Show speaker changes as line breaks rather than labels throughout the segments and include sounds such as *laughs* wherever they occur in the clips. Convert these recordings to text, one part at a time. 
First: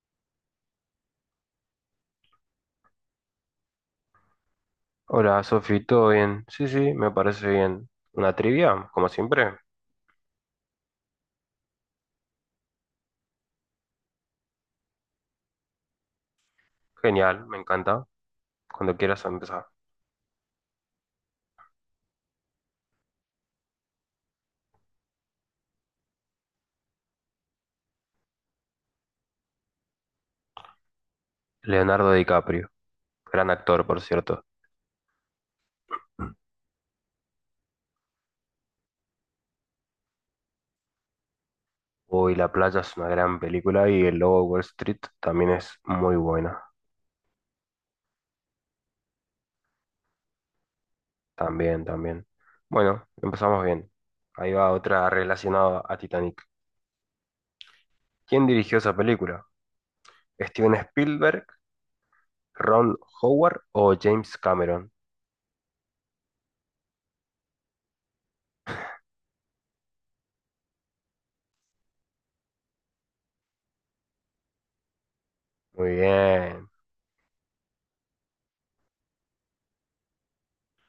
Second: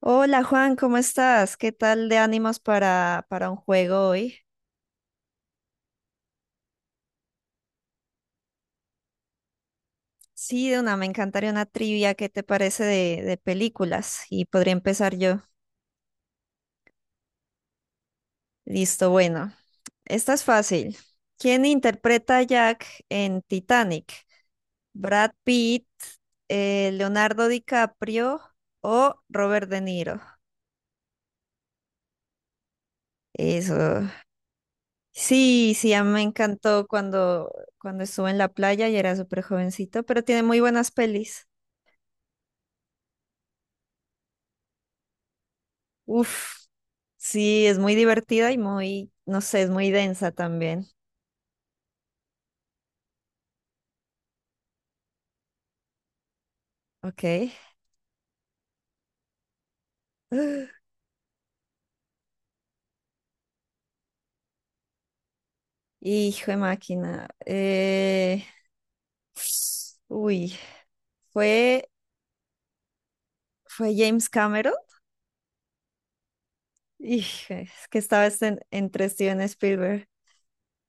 Hola Juan, ¿cómo estás? ¿Qué tal de ánimos para un juego hoy?
Hola, Sofi, ¿todo bien? Sí, me parece bien. ¿Una trivia? Como siempre.
Sí, de una, me encantaría una trivia. ¿Qué te parece de películas? Y podría empezar yo.
Genial, me encanta. Cuando
Listo,
quieras
bueno.
empezar.
Esta es fácil. ¿Quién interpreta a Jack en Titanic? ¿Brad Pitt, Leonardo DiCaprio o Robert De Niro?
Leonardo DiCaprio, gran actor, por
Eso.
cierto.
Sí, sí, a mí me encantó cuando estuve en la playa y era súper jovencito, pero tiene muy buenas pelis.
Uy, La playa es una gran película y El Lobo de Wall Street también es muy
Uf,
buena.
sí, es muy divertida y muy, no sé, es muy densa también.
También, también. Bueno, empezamos bien. Ahí va otra relacionada a Titanic.
Ok.
¿Quién dirigió esa película? ¿Steven
*gasps*
Spielberg, Ron Howard o James Cameron?
Hijo de máquina. Uy, fue, Fue James Cameron.
Muy bien.
Hijo, es que estaba entre Steven Spielberg.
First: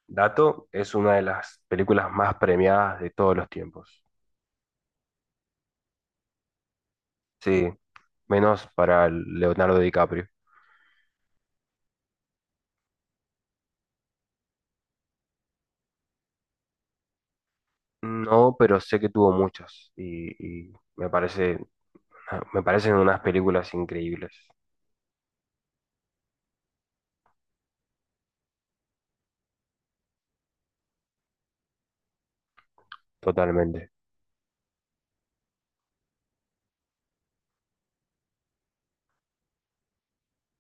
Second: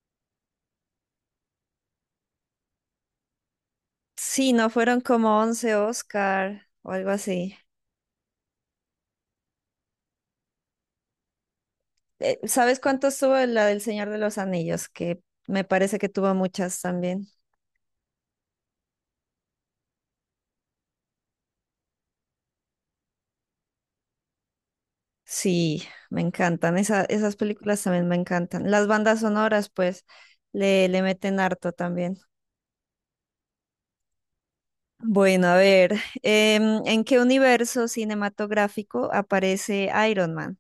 Dato es una de las películas más premiadas de todos los tiempos.
Sí, no fueron como once Oscar o algo así.
Sí, menos para Leonardo DiCaprio.
¿Sabes cuántos tuvo la del Señor de los Anillos? Que me parece que tuvo muchas también.
No, pero sé que tuvo muchas y me parece, me parecen unas películas increíbles,
Sí, me encantan. Esas películas también me encantan. Las bandas sonoras, pues, le meten harto también.
totalmente.
Bueno, a ver, ¿en qué universo cinematográfico aparece Iron Man?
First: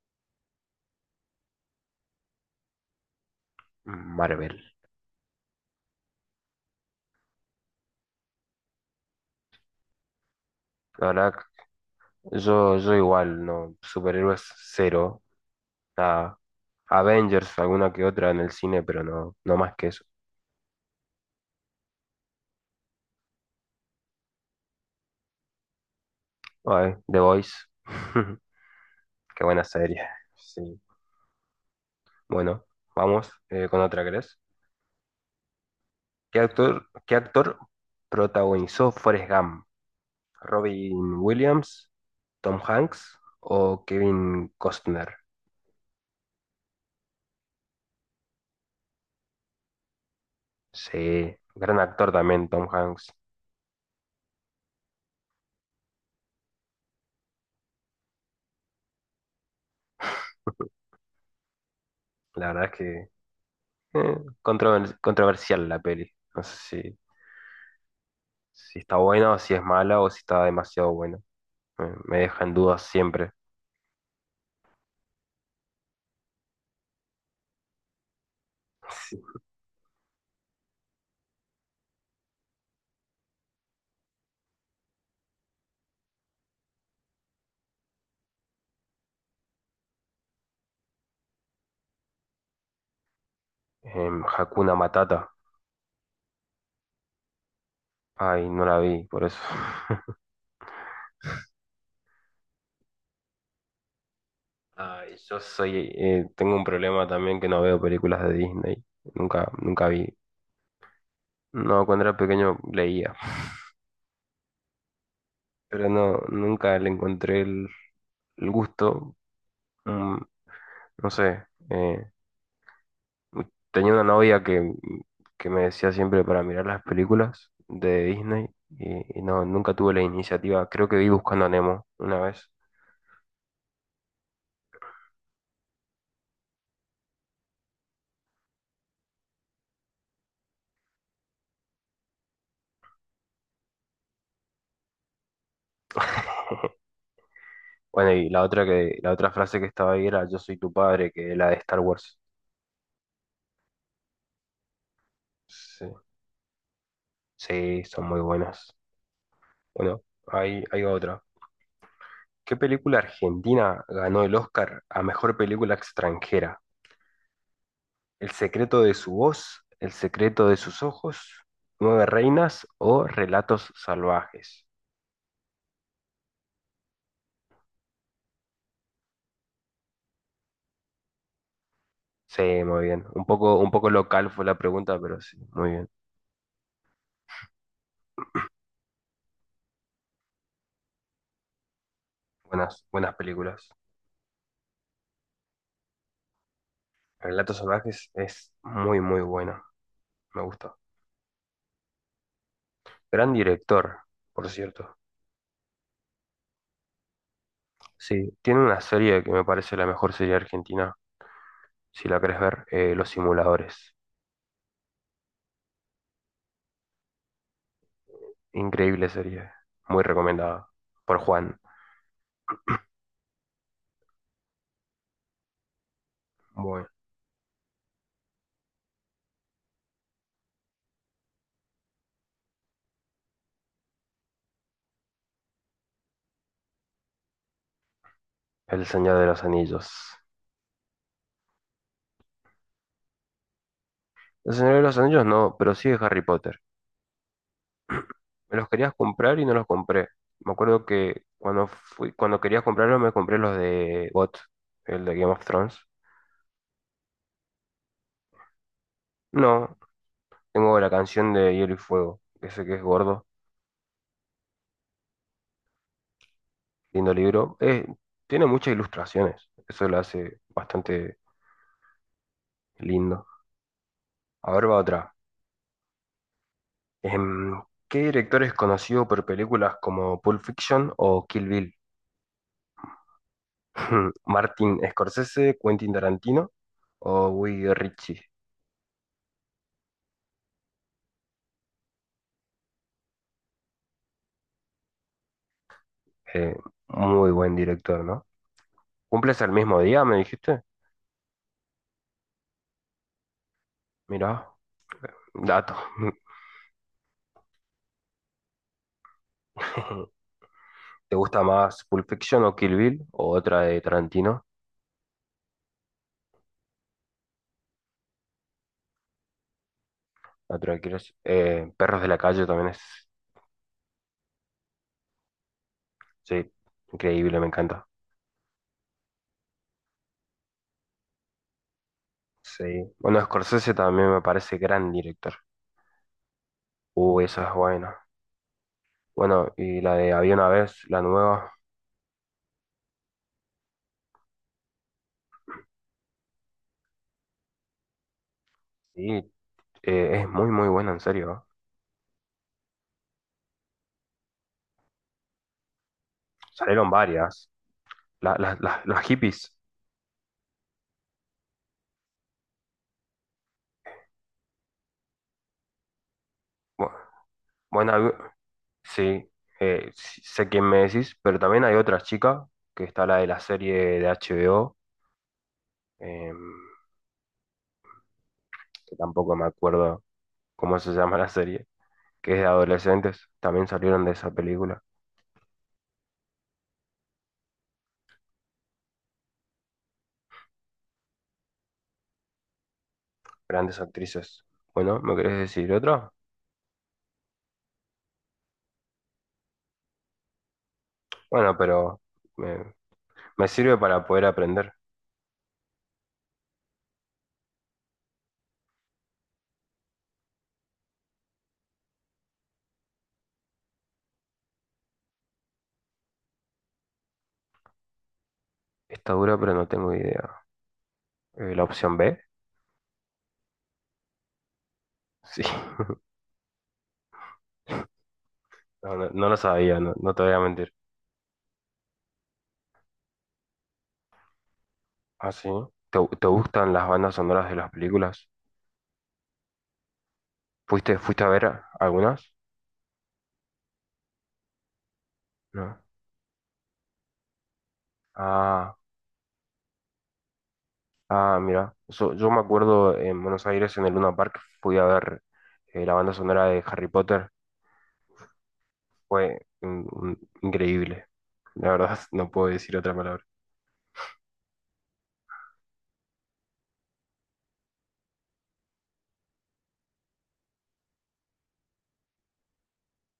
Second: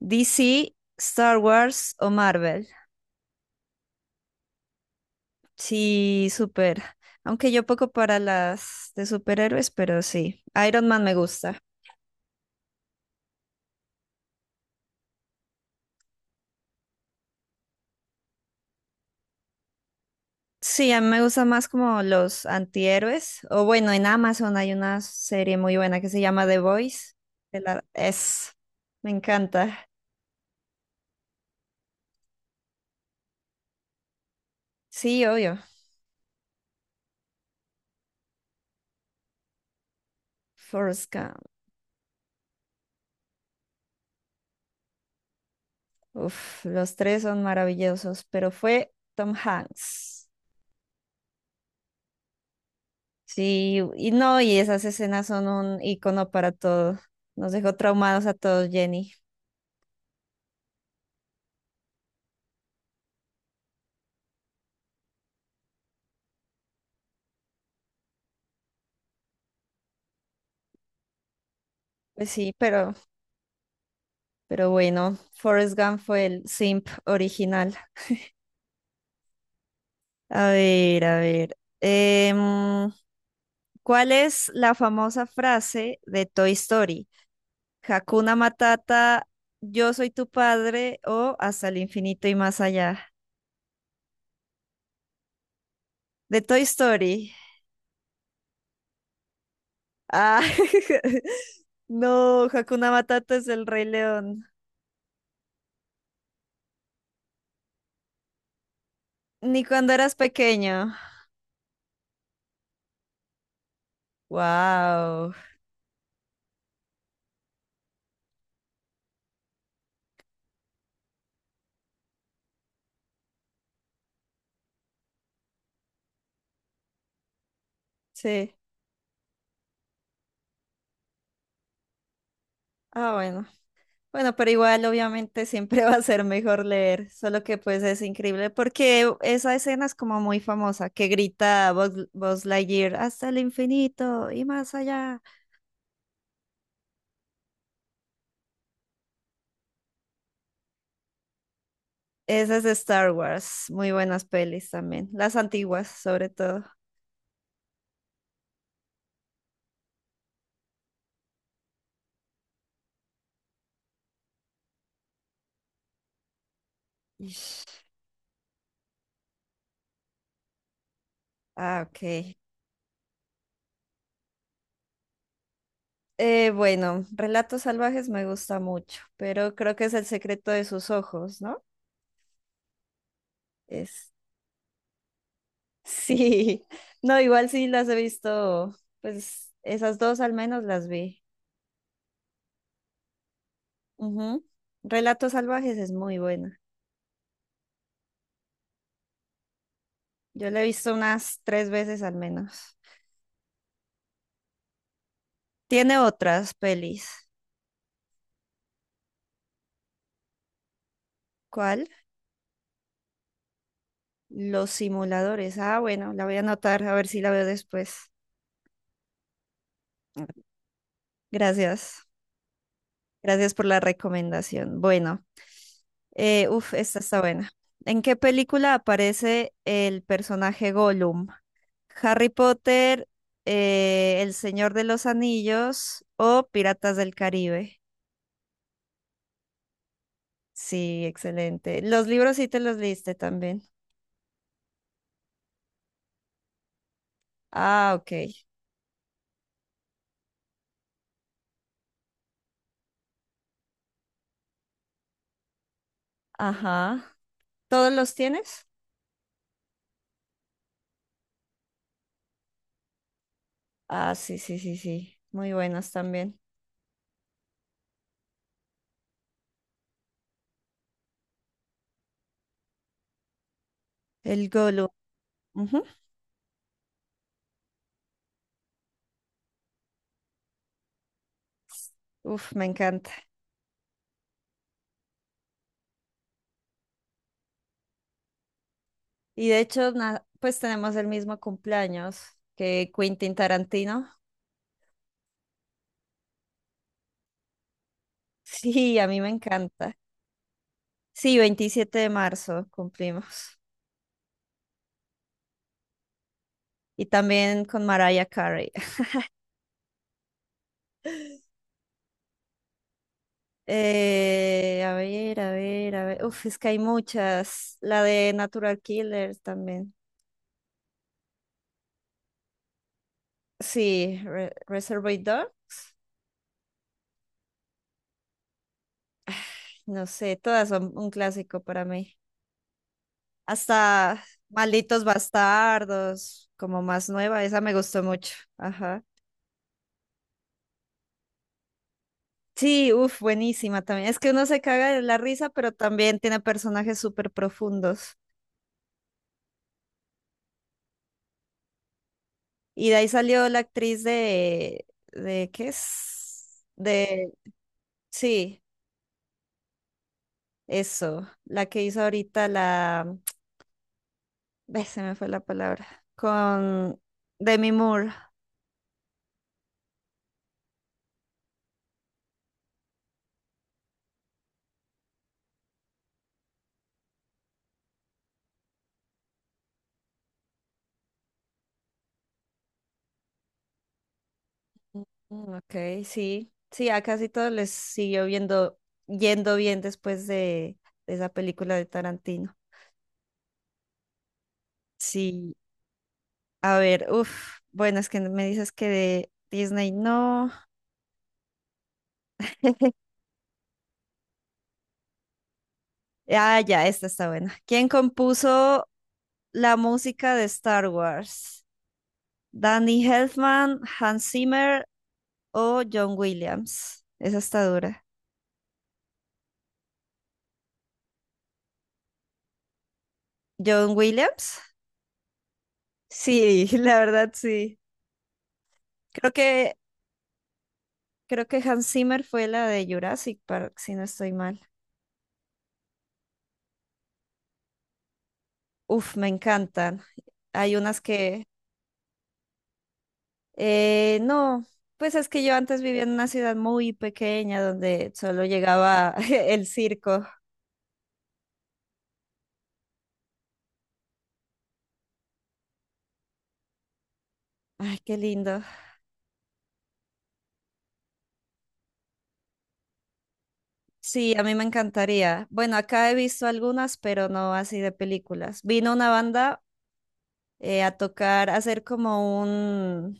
¿DC, Star Wars o Marvel?
Marvel.
Sí, súper. Aunque yo poco para las de superhéroes, pero sí. Iron Man
La
me
verdad,
gusta.
yo igual, no, superhéroes cero, nada. Avengers, alguna que otra en el cine, pero no, no más que eso.
Sí, a mí me gustan más como los antihéroes. O bueno, en Amazon hay una serie muy buena que se llama The
Ay,
Voice.
The Voice,
que la-
*laughs*
Es, Me
qué buena
encanta.
serie. Sí. Bueno, vamos con otra, ¿crees?
Sí, obvio.
¿Qué actor protagonizó Forrest Gump?
Forrest
¿Robin
Gump.
Williams, Tom Hanks o Kevin Costner?
Uf, los tres son maravillosos, pero fue Tom Hanks.
Sí, gran actor también, Tom Hanks.
Sí, y no, y esas escenas son un icono para todo. Nos dejó traumados a todos, Jenny.
La verdad es que eh, controversial la peli. No sé si está buena o si es mala o si está demasiado buena. Me
Pues
deja
sí,
en dudas siempre.
pero bueno, Forrest Gump fue el simp original.
Sí.
A ver, a ver. ¿Cuál es la famosa frase de Toy Story? Hakuna Matata, yo soy tu padre o hasta el infinito y más allá.
Hakuna Matata.
De Toy Story.
Ay, no la vi, por eso.
Ah, *laughs* no, Hakuna Matata es el Rey León.
*laughs* Ay, yo soy, tengo un problema también que no veo películas de Disney. Nunca,
¿Ni
nunca
cuando
vi.
eras pequeño?
No, cuando era pequeño leía,
Wow.
pero no, nunca le encontré el gusto. Mm, no sé, eh, tenía una novia que me decía siempre para mirar las películas de Disney
Sí.
y no, nunca tuve la iniciativa. Creo que vi Buscando a Nemo una vez.
Ah, bueno. Bueno, pero igual obviamente siempre *laughs* va a ser mejor leer, solo que pues es increíble porque esa escena es como muy famosa, que grita Buzz Lightyear hasta el infinito y más allá.
Bueno, y la otra frase que estaba ahí era Yo soy tu padre, que es la de Star Wars.
Esa es de Star Wars, muy buenas pelis también, las
Sí,
antiguas sobre todo.
sí, son muy buenas. Bueno, hay otra. ¿Qué película argentina ganó el Oscar a mejor película extranjera?
Ish.
El secreto de su voz, el secreto de sus ojos,
Ah,
nueve
ok.
reinas o relatos salvajes.
Bueno, Relatos Salvajes me gusta mucho, pero creo que es El secreto de sus ojos, ¿no?
Sí, muy bien. Un poco
Es...
local fue la pregunta, pero sí, muy bien.
Sí, *laughs* no, igual sí las he visto, pues esas dos al menos las vi.
Buenas películas.
Ujú. Relatos salvajes es muy buena.
Relatos salvajes es muy buena. Me
Yo la he
gusta.
visto unas tres veces al menos.
Gran director, por cierto.
Tiene otras pelis.
Sí, tiene una serie que me parece la mejor serie argentina,
¿Cuál?
si la querés ver, Los Simuladores.
Los simuladores. Ah, bueno, la voy a anotar a ver si la veo después.
Increíble serie. Muy recomendada por Juan.
Gracias. Gracias por la recomendación. Bueno, uf,
Bueno,
esta está buena. ¿En qué película aparece el personaje Gollum? ¿Harry Potter, El Señor de los Anillos o Piratas del Caribe?
El Señor de los Anillos.
Sí, excelente. Los libros sí te los leíste también.
El Señor de los Anillos no, pero sí de Harry Potter.
Ah, ok.
Me los querías comprar y no los compré. Me acuerdo que cuando querías comprarlos me compré los de GOT, el de Game of Thrones.
Ajá. ¿Todos los tienes?
No, tengo la canción de Hielo y Fuego, que sé que es gordo,
Ah, sí, sí, sí, sí. Muy buenos también.
lindo libro. Tiene muchas ilustraciones, eso lo hace bastante lindo.
El
A ver, va
Golo.
otra.
Ujú.
Em, ¿Qué director es conocido por películas como Pulp Fiction o Kill Bill?
Uf, me encanta.
*laughs* ¿Martin Scorsese, Quentin Tarantino o Guy Ritchie?
Y de hecho, pues tenemos el mismo cumpleaños que Quentin Tarantino. *laughs*
Eh, muy buen director, ¿no?
Sí, a mí me
¿Cumples el mismo
encanta.
día, me dijiste?
Sí, 27 de marzo cumplimos.
Mirá, dato.
Y también con Mariah Carey. *laughs*
*laughs* ¿Te gusta más Pulp Fiction o Kill Bill? ¿O otra de Tarantino?
A ver, a ver, a ver. Uf, es que hay muchas. La de Natural Killer también.
La otra que Perros de la calle también es,
Sí, Reservoir Dogs,
sí, increíble, me encanta.
no sé, todas son un clásico para mí.
Sí. Bueno, Scorsese también
Hasta
me parece gran
Malditos
director.
Bastardos, como más nueva,
Esa es
esa me
buena.
gustó mucho. Ajá.
Bueno, y la de Había una vez, la nueva,
Sí, uff, buenísima también. Es que uno se caga de la risa, pero también tiene personajes súper profundos.
sí, es muy buena, en serio.
Y de ahí salió la actriz ¿qué es?
Salieron
De,
varias.
sí,
Las hippies.
eso, la que hizo ahorita la, *tsk* ve, se me fue la palabra,
Bu-
con Demi
Buena,
Moore.
Sí, sí, sé quién me decís, pero también hay otra chica, que está la de la serie de HBO, em, que tampoco me acuerdo cómo se llama la serie, que es de adolescentes, también salieron de esa película,
Mm, ok, sí, sí, a casi todos les yendo bien después de esa película de Tarantino.
grandes actrices. Bueno, ¿me querés
Sí,
decir otra?
a ver, uff, bueno, es que me dices que de Disney no.
Bueno, pero me,
*laughs*
me sirve para poder aprender.
Ah, ya, esta está buena. ¿Quién compuso la música de Star Wars? ¿Danny Elfman, Hans Zimmer o John Williams? Esa está dura.
Está dura, pero no tengo idea. ¿La opción B?
¿John Williams?
Sí, *laughs*
Sí, *laughs* la verdad sí.
no
Creo
lo
que
sabía, no, no te voy a mentir.
Creo que Hans Zimmer fue la de Jurassic Park, si no estoy mal.
¿Ah, sí? ¿Te gustan las bandas sonoras de las películas?
Uf, me encantan. Hay unas
¿Fuiste a
que,
ver algunas?
no, pues es que yo
No.
antes vivía en una ciudad muy pequeña donde solo
Ah,
llegaba *laughs* el circo.
mira. Yo me acuerdo en Buenos Aires, en el Luna Park, fui a ver la banda sonora de Harry Potter.
Ay, qué lindo.
Fue increíble. La verdad, *laughs* no puedo decir otra palabra.
Sí, a mí me encantaría. Bueno, acá he visto algunas, pero no así de películas. Vino una banda a tocar, a hacer como un,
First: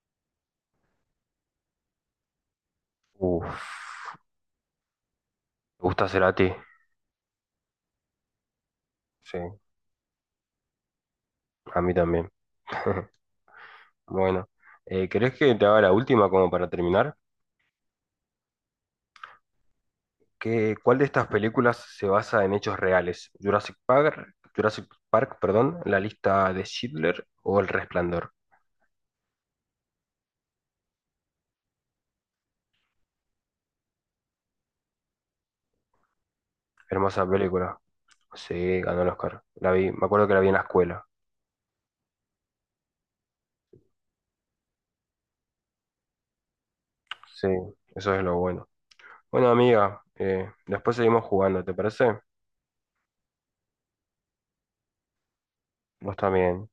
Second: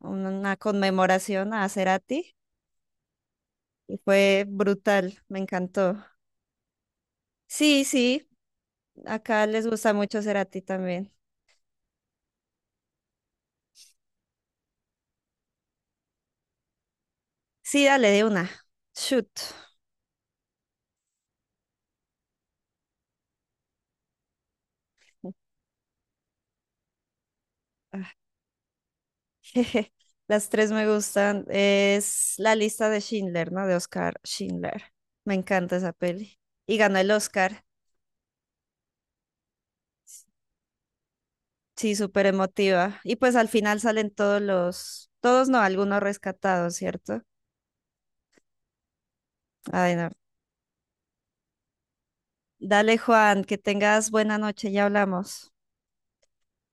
una conmemoración a Cerati y
Uf,
fue brutal, me
me
encantó.
gusta Cerati.
Sí, sí.
Sí,
Acá les gusta mucho Cerati también.
a mí también. *laughs* Bueno, ¿querés que te haga la última como para terminar?
Sí, dale de una. Shoot.
¿Cuál de estas películas se basa en hechos reales? ¿Jurassic Park, perdón, La lista de Schindler o El
Ah, *laughs*
Resplandor?
las tres me gustan. Es la lista de Schindler, ¿no? De Oscar Schindler. Me encanta esa peli. Y ganó el
Hermosa
Oscar.
película. Sí, ganó el Oscar. La vi, me acuerdo que la vi en la escuela.
Sí, súper emotiva. Y pues al final salen todos los, todos no, algunos rescatados, ¿cierto?
Sí, eso es lo bueno. Bueno,
Ay,
amiga,
no.
después seguimos jugando, ¿te parece?
Dale, Juan, que tengas buena noche, ya hablamos.
Vos también.